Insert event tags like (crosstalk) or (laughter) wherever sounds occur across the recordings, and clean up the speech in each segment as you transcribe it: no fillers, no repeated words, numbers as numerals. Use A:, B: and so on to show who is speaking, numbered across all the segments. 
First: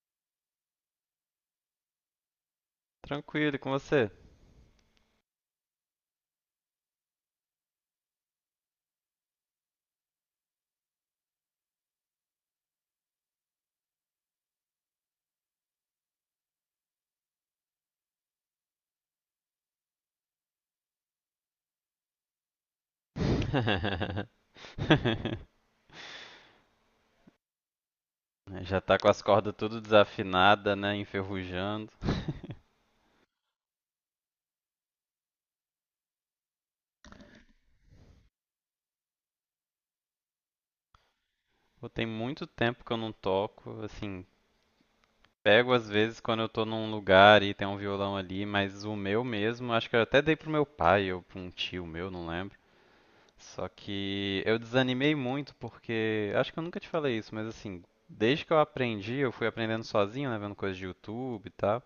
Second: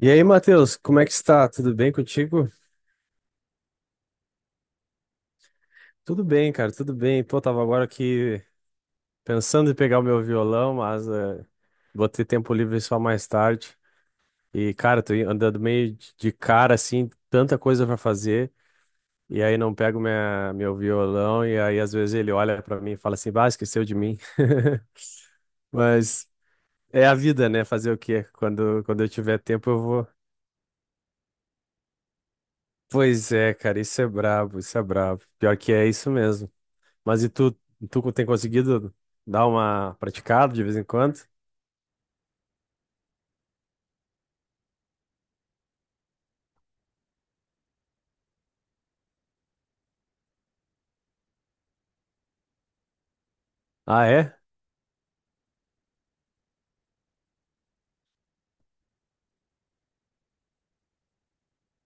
A: E aí, Matheus, como é que está? Tudo bem contigo?
B: Tranquilo, e com você?
A: Tudo bem, cara, tudo bem. Pô, tava agora aqui pensando em pegar o meu violão, mas vou ter tempo livre só mais tarde. E, cara, tô andando meio de cara, assim, tanta coisa pra fazer, e aí não pego minha, meu violão, e aí às vezes ele olha pra mim e fala assim, bah, esqueceu de mim. (laughs)
B: (laughs)
A: Mas é a vida, né? Fazer o quê?
B: Já
A: Quando,
B: tá
A: quando
B: com
A: eu
B: as
A: tiver
B: cordas
A: tempo, eu
B: tudo
A: vou.
B: desafinada, né? Enferrujando. (laughs)
A: Pois é, cara, isso é brabo, isso é brabo. Pior que é isso mesmo. Mas e tu, tu tem conseguido dar uma praticada de vez em quando?
B: Pô, tem muito tempo que eu não toco, assim, pego às vezes quando eu tô num lugar e tem um violão ali, mas o meu mesmo, acho que eu até dei pro meu pai ou pra um tio meu, não lembro. Só
A: Ah, é?
B: que eu desanimei muito porque, acho que eu nunca te falei isso, mas assim, desde que eu aprendi, eu fui aprendendo sozinho, né, vendo coisas de YouTube e tal.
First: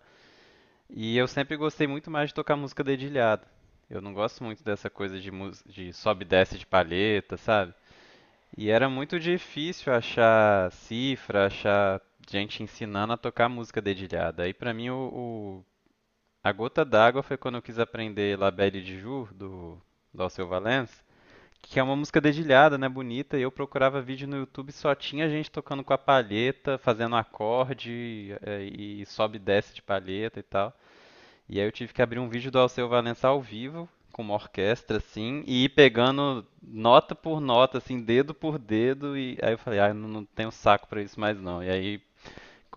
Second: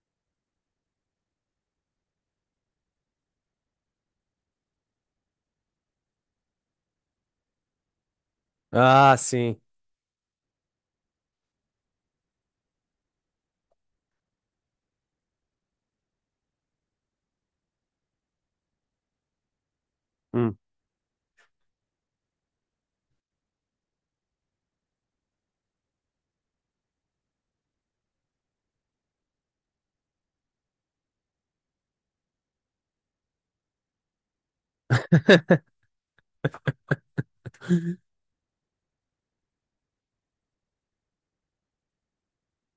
B: E eu sempre gostei muito mais de tocar música dedilhada. Eu não gosto muito dessa coisa de, de sobe e desce de palheta, sabe? E era
A: Ah,
B: muito
A: sim.
B: difícil achar cifra, achar gente ensinando a tocar música dedilhada. Aí pra mim a gota d'água foi quando eu quis aprender La Belle de Jour, do Alceu
A: Hum.
B: Valença, que é uma música dedilhada, né, bonita, e eu procurava vídeo no YouTube e só tinha gente tocando com a palheta, fazendo acorde, e sobe e desce de palheta e tal. E aí eu tive que abrir um vídeo do Alceu Valença ao vivo, com uma orquestra, assim, e ir pegando nota por nota, assim, dedo por dedo, e aí eu falei, ah, eu não, não tenho saco pra isso mais não. E aí,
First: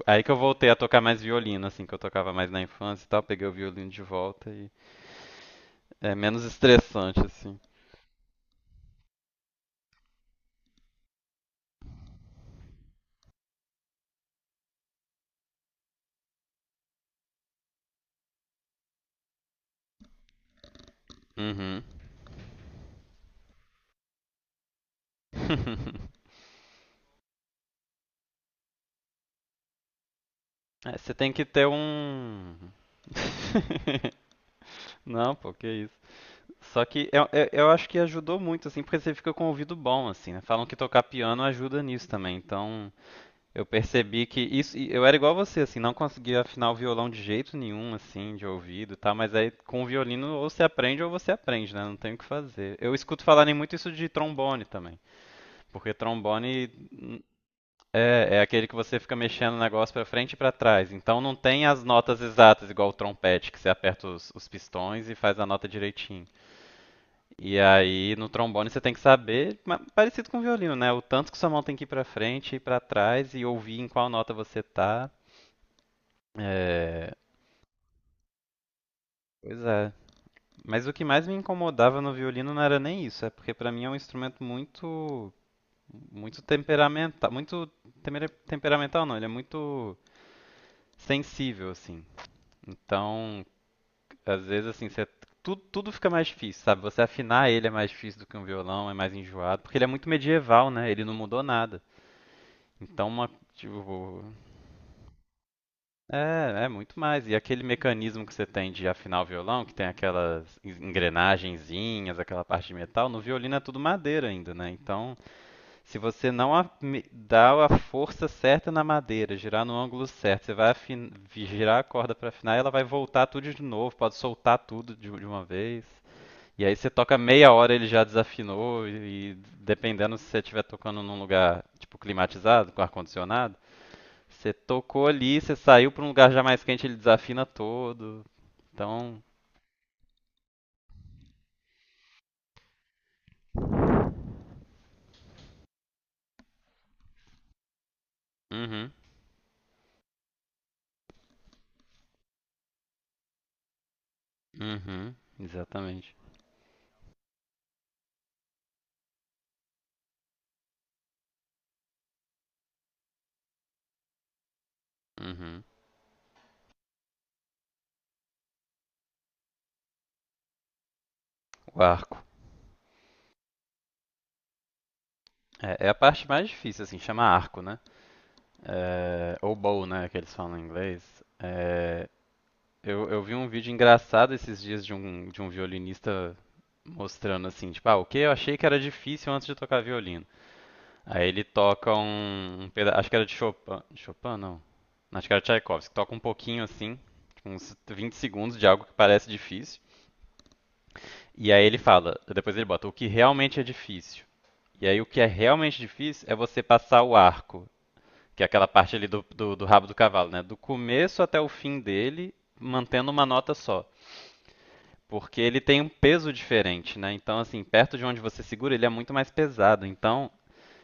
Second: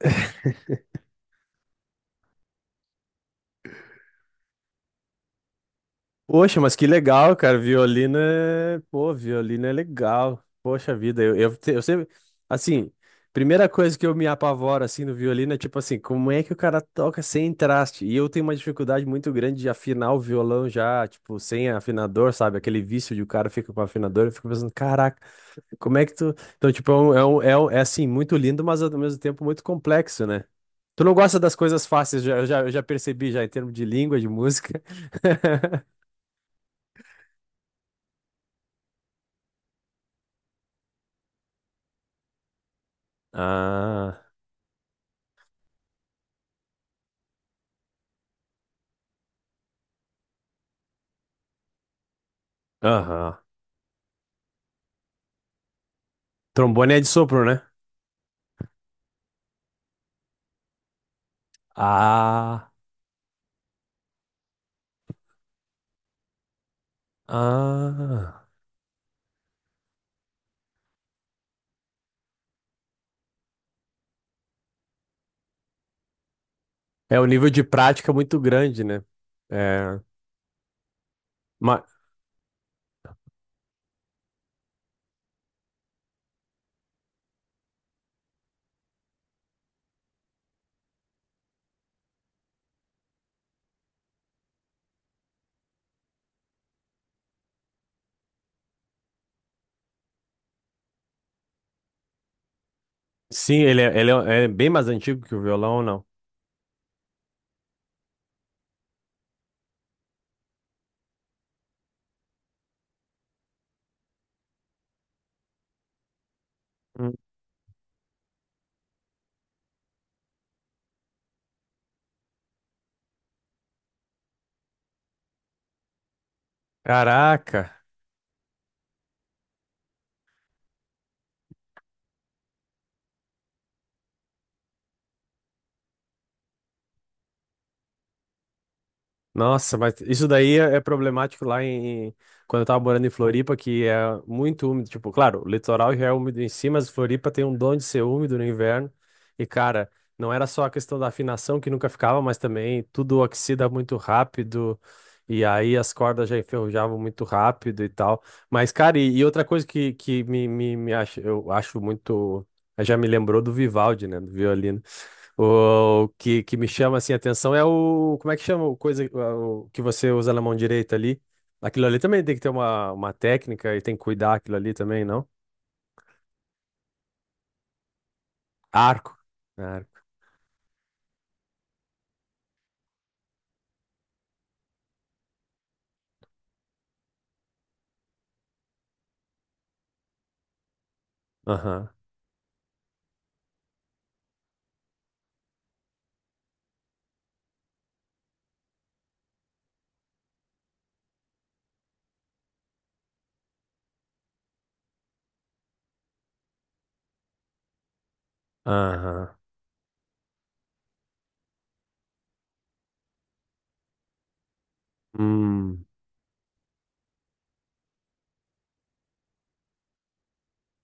B: aí que eu voltei a tocar mais violino, assim, que eu tocava mais na infância e tal, peguei o violino de volta e é menos
A: Poxa, mas que
B: estressante,
A: legal,
B: assim.
A: cara. Violino é. Pô, violino é legal. Poxa vida, eu sempre. Assim, primeira coisa que eu me apavoro assim no violino é tipo assim, como é que o cara toca sem traste? E eu tenho uma dificuldade muito grande de afinar o violão já, tipo, sem
B: Uhum.
A: afinador, sabe? Aquele vício de o cara fica com afinador, eu fico pensando, caraca. Como é que
B: (laughs)
A: tu. Então, tipo, assim, muito lindo, mas ao mesmo tempo muito complexo, né?
B: É,
A: Tu não
B: você tem
A: gosta
B: que
A: das
B: ter
A: coisas fáceis, já,
B: um.
A: eu já percebi já, em termos de
B: (laughs)
A: língua, de música.
B: Não, pô, que
A: (laughs)
B: isso. Só que eu acho que ajudou muito, assim, porque você fica com o ouvido bom, assim, né? Falam que tocar piano ajuda nisso também. Então, eu percebi
A: Ah,
B: que isso. E eu era igual você, assim, não conseguia afinar o violão de jeito nenhum, assim, de ouvido e tal. Mas aí com o violino ou você aprende, né? Não tem o que fazer. Eu escuto
A: aham.
B: falarem muito isso de trombone também. Porque trombone
A: Trombone é de
B: hum,
A: sopro, né?
B: é aquele que você fica mexendo o negócio pra frente e pra trás. Então não tem as notas exatas,
A: Ah,
B: igual o trompete, que você aperta os pistões e faz a nota direitinho. E aí no
A: ah.
B: trombone você tem que saber, parecido com o violino, né? O tanto que sua mão tem que ir pra frente e pra trás e ouvir em qual nota você tá. É,
A: É um nível de prática muito grande, né?
B: pois é.
A: É,
B: Mas o que mais me
A: ma-
B: incomodava no violino não era nem isso, é porque pra mim é um instrumento muito temperamental, muito temperamental não, ele é muito sensível assim. Então, às vezes assim, você tudo fica mais difícil, sabe? Você afinar ele é mais difícil do que um violão, é mais enjoado, porque ele é muito medieval, né? Ele não mudou nada. Então, uma,
A: sim, ele, ele
B: tipo,
A: é é bem mais antigo que o violão, não?
B: é, é muito mais. E aquele mecanismo que você tem de afinar o violão, que tem aquelas engrenagenzinhas, aquela parte de metal, no violino é tudo madeira ainda, né? Então, se você não
A: Hum.
B: dá a força certa na madeira, girar no ângulo certo, você vai girar a corda para afinar, e ela vai voltar tudo de novo, pode soltar tudo de uma vez. E aí você toca meia hora
A: Caraca!
B: ele já desafinou e dependendo se você estiver tocando num lugar tipo climatizado, com ar condicionado, você tocou ali, você saiu pra um lugar já mais quente, ele desafina todo. Então,
A: Nossa, mas isso daí é é problemático lá quando eu tava morando em Floripa, que é muito úmido. Tipo, claro, o litoral já é úmido em si, mas Floripa tem um dom de ser úmido no inverno.
B: uhum,
A: E, cara, não era só a questão da afinação que nunca ficava, mas também tudo oxida muito rápido.
B: uhum,
A: E aí as
B: exatamente.
A: cordas já enferrujavam muito rápido e tal. Mas, cara, e outra coisa que eu acho muito. Já me lembrou do Vivaldi, né? Do violino.
B: Uhum.
A: O que, que me chama assim a atenção é o. Como é que chama o coisa o que você usa na mão direita ali?
B: O
A: Aquilo ali
B: arco.
A: também tem que ter uma técnica e tem que cuidar aquilo ali também, não?
B: É, é a parte mais difícil, assim, chama arco, né?
A: Arco.
B: É, ou bow,
A: Arco.
B: né, que eles falam em inglês. É, eu vi um vídeo engraçado esses dias de um violinista mostrando assim, tipo, ah, o que eu achei que era difícil antes de tocar violino. Aí ele
A: Aham.
B: toca um acho que era de Chopin, Chopin não. Acho que era Tchaikovsky, toca um pouquinho assim, tipo, uns 20 segundos de algo que parece difícil. E aí ele fala, depois ele bota o que realmente é difícil. E aí o que é realmente difícil é você passar o arco, que é aquela parte ali
A: Aham.
B: do rabo do cavalo, né? Do começo até o fim dele, mantendo uma nota só. Porque ele tem
A: Hum.
B: um peso diferente, né? Então, assim, perto de onde você segura, ele é muito mais pesado. Então,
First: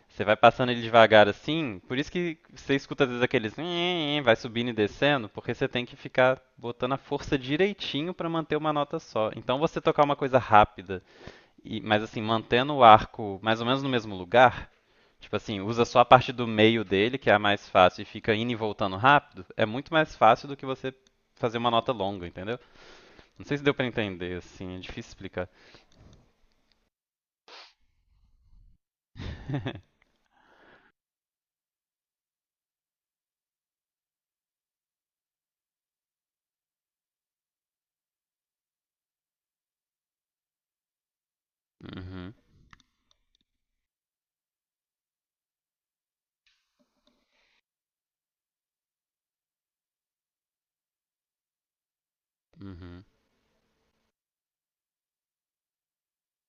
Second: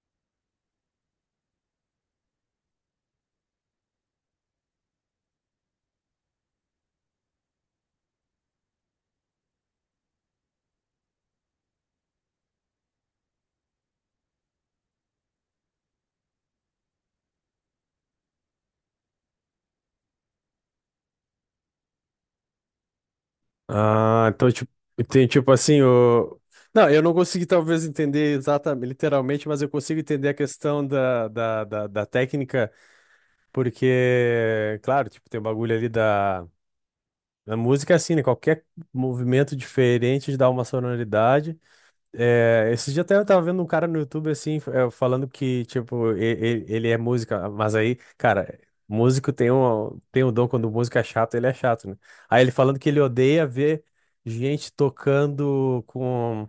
B: você vai passando ele devagar assim, por isso que você escuta às vezes aqueles "nhe-nhe-nhe", vai subindo e descendo, porque você tem que ficar botando a força direitinho para manter uma nota só. Então você tocar uma coisa rápida, mas assim, mantendo o arco mais ou menos no mesmo lugar, tipo assim, usa só a parte do meio dele, que é a mais fácil, e fica indo e voltando rápido, é muito mais fácil do que você fazer uma nota longa, entendeu? Não sei se deu para
A: Ah,
B: entender,
A: então, tipo,
B: assim, é difícil
A: tem
B: explicar.
A: tipo assim, o. Não, eu não consegui talvez entender exatamente, literalmente, mas eu consigo
B: (laughs)
A: entender a questão da técnica, porque, claro, tipo, tem o bagulho ali da A música é assim, né? Qualquer movimento diferente dá uma sonoridade.
B: Uhum,
A: É, esse dia até eu tava vendo um cara no YouTube, assim, falando que, tipo, ele é música, mas aí, cara, músico tem um dom, quando o músico é chato, ele é chato, né? Aí ele falando que ele
B: uhum.
A: odeia ver gente tocando com,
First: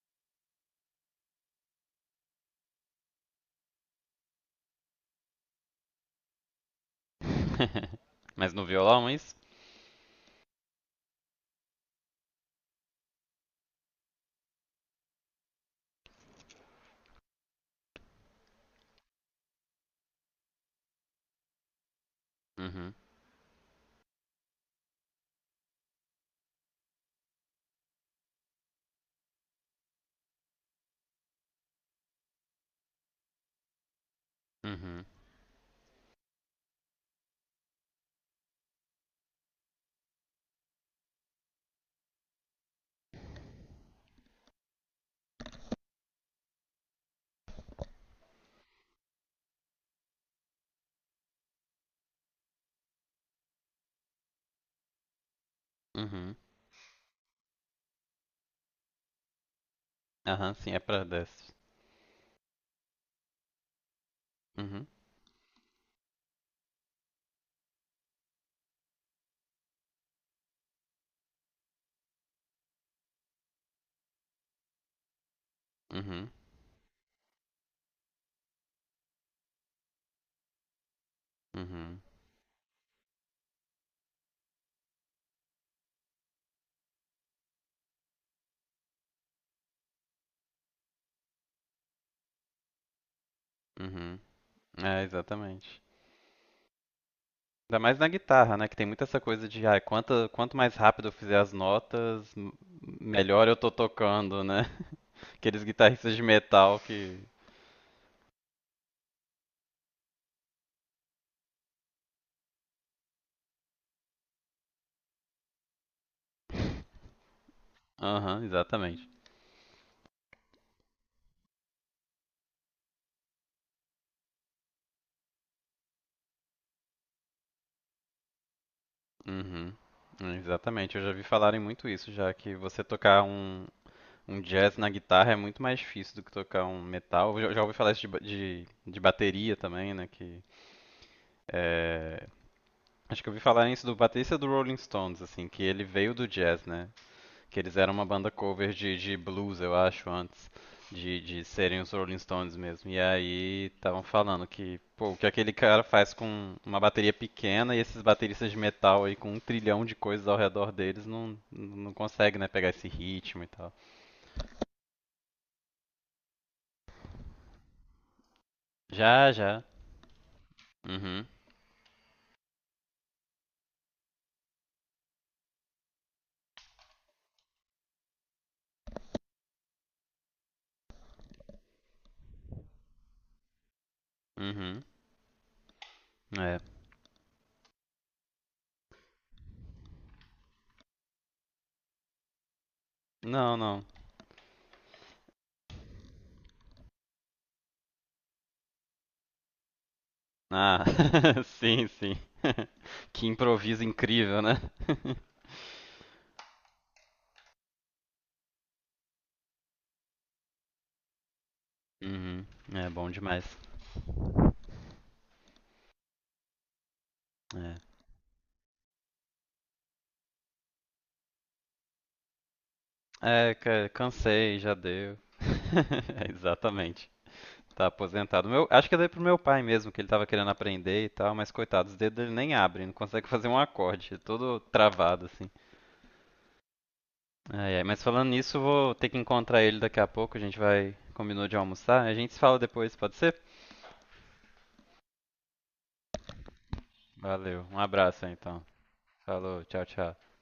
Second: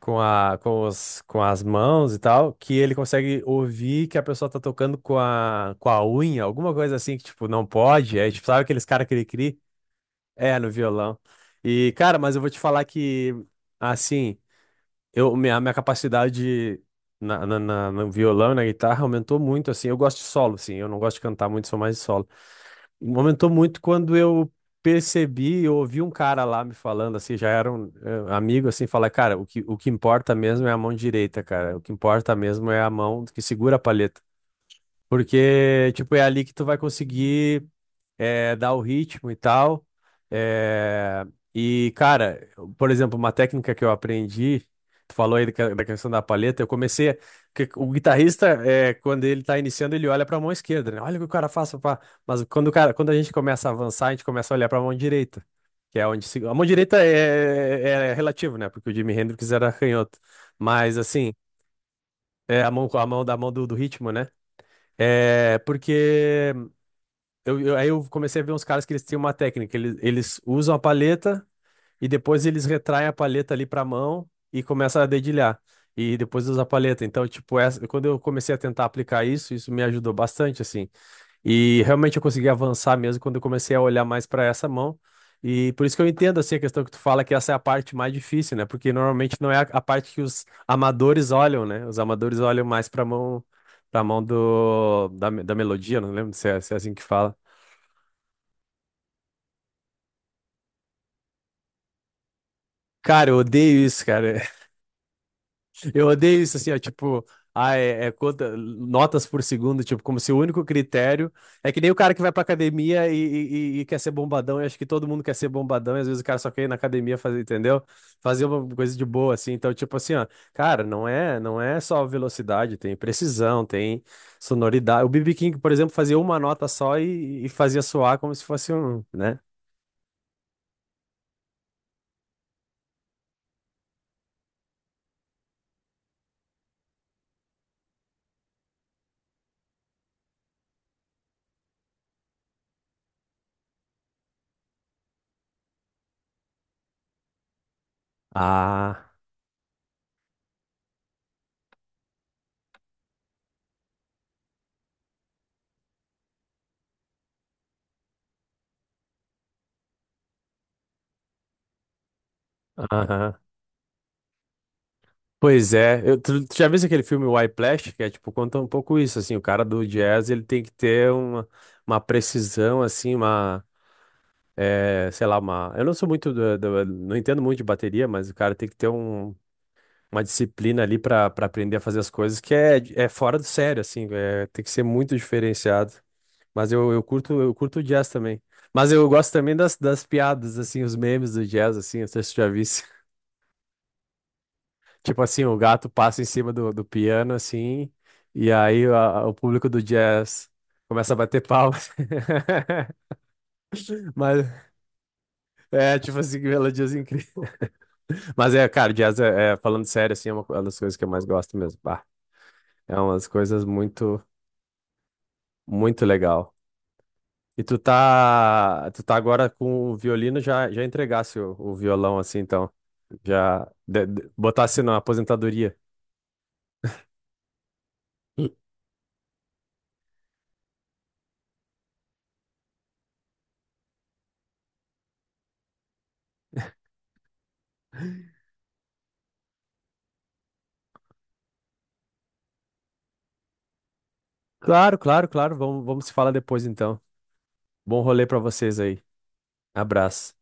A: com as mãos e tal, que ele consegue ouvir que a pessoa tá tocando com a unha, alguma coisa assim, que, tipo, não
B: (laughs)
A: pode. Aí, tipo,
B: Mas
A: sabe
B: no
A: aqueles caras
B: violão, é
A: que ele
B: isso?
A: cria? É, no violão. E, cara, mas eu vou te falar que, assim, minha capacidade no violão e na guitarra aumentou muito, assim. Eu gosto de solo, assim, eu não gosto de cantar muito, sou mais de solo.
B: Uhum,
A: Aumentou muito quando eu percebi, eu ouvi um cara lá me falando, assim, já era um amigo, assim, falar, cara, o que importa mesmo é a mão direita, cara. O que importa mesmo é a mão que segura a palheta.
B: uhum,
A: Porque, tipo, é ali que tu vai conseguir é, dar o ritmo e tal. É, e, cara, por exemplo, uma técnica que eu aprendi, tu falou aí da questão da palheta, que o guitarrista, é, quando ele tá iniciando, ele olha pra mão esquerda, né? Olha o que o cara faz, pá. Mas quando o cara, quando a gente começa a avançar, a gente começa a olhar pra mão direita, que é onde
B: uhum.
A: se- a mão direita é, é é relativo, né? Porque o Jimi Hendrix era canhoto.
B: Aham, sim, é
A: Mas,
B: pra
A: assim,
B: desks.
A: é a mão da mão do ritmo, né?
B: Uhum,
A: É porque aí eu comecei a ver uns caras que eles têm uma técnica. Eles usam a paleta e depois eles retraem a paleta ali pra mão e começam a dedilhar. E
B: uhum,
A: depois usa a paleta. Então, tipo, essa, quando eu comecei a tentar aplicar isso, isso me ajudou bastante, assim. E
B: uhum,
A: realmente eu consegui avançar mesmo quando eu comecei a olhar mais pra essa mão. E por isso que eu entendo, assim, a questão que tu fala que essa é a parte mais difícil, né? Porque normalmente não é a parte que os amadores olham, né? Os amadores olham mais pra
B: uhum.
A: mão
B: É,
A: da
B: exatamente.
A: melodia, não lembro se é assim que fala.
B: Ainda mais na guitarra, né? Que tem muito essa coisa de, ah, quanto mais rápido eu fizer as notas,
A: Cara, eu
B: melhor eu tô
A: odeio isso, cara.
B: tocando, né?
A: (laughs)
B: (laughs) Aqueles
A: Eu
B: guitarristas de
A: odeio isso, assim, ó,
B: metal que.
A: tipo, notas por segundo, tipo, como se o único critério. É que nem o cara que vai pra academia e quer ser bombadão, eu acho que todo mundo quer ser bombadão, e às vezes o cara só quer ir na academia
B: (laughs)
A: fazer, entendeu?
B: Aham,
A: Fazer uma coisa de
B: exatamente.
A: boa, assim. Então, tipo assim, ó, cara, não é só velocidade, tem precisão, tem sonoridade. O B.B. King, por exemplo, fazia uma nota só e fazia soar como se fosse um, né?
B: Uhum. Exatamente, eu já vi falarem muito isso, já que um jazz na guitarra é muito mais difícil do que tocar um metal. Já ouvi falar isso de bateria também, né? Que, é, acho que eu ouvi falar isso do baterista do Rolling Stones, assim, que ele veio do jazz, né? Que eles eram uma banda cover
A: Ah,
B: de blues, eu acho, antes de serem os Rolling Stones mesmo. E aí estavam falando que, pô, o que aquele cara faz com uma bateria pequena e esses bateristas de metal aí com um trilhão de coisas ao redor deles não, não consegue, né, pegar esse
A: aham.
B: ritmo e tal.
A: Pois é, tu já viu aquele filme Whiplash, que é tipo, conta um pouco isso,
B: Já,
A: assim, o
B: já.
A: cara do jazz, ele tem que ter
B: Uhum.
A: uma precisão, assim, uma, é, sei lá, uma, eu não sou muito, não entendo muito de bateria, mas o cara tem que ter um, uma disciplina ali pra aprender a fazer as coisas, que é, é fora do sério, assim, é, tem que ser
B: Uhum.
A: muito diferenciado,
B: É.
A: mas eu curto o jazz também, mas eu gosto também das, das piadas, assim, os memes do jazz, assim, não sei se tu já viu
B: Não, não.
A: Tipo assim, o gato passa em cima do, do piano, assim, o público do jazz
B: Ah,
A: começa a bater
B: (laughs) sim,
A: palmas.
B: sim.
A: (laughs)
B: Que improviso incrível,
A: Mas
B: né? (laughs)
A: é, tipo assim, que melodias incríveis. Mas é, cara, jazz, é, é, falando sério, assim, é uma das coisas que eu mais gosto mesmo. Bah,
B: Uhum.
A: é umas
B: Mas,
A: coisas muito, muito legal. E tu tá agora com o violino, já, já entregasse o violão, assim, então,
B: é. É,
A: já
B: cansei, já
A: botasse na
B: deu.
A: aposentadoria.
B: (laughs) É, exatamente. Tá aposentado. Meu, acho que eu dei pro meu pai mesmo, que ele tava querendo aprender e tal, mas coitado, os dedos dele nem abrem, não consegue fazer um acorde, é todo travado assim. Ai, ai, mas falando nisso, eu vou ter que encontrar ele daqui a pouco, a gente vai, combinou de almoçar, a gente se fala depois, pode ser?
A: Claro, claro, claro, vamos, vamos se falar depois, então.
B: Valeu, um
A: Bom
B: abraço
A: rolê pra
B: então.
A: vocês aí.
B: Falou, tchau, tchau.
A: Abraço.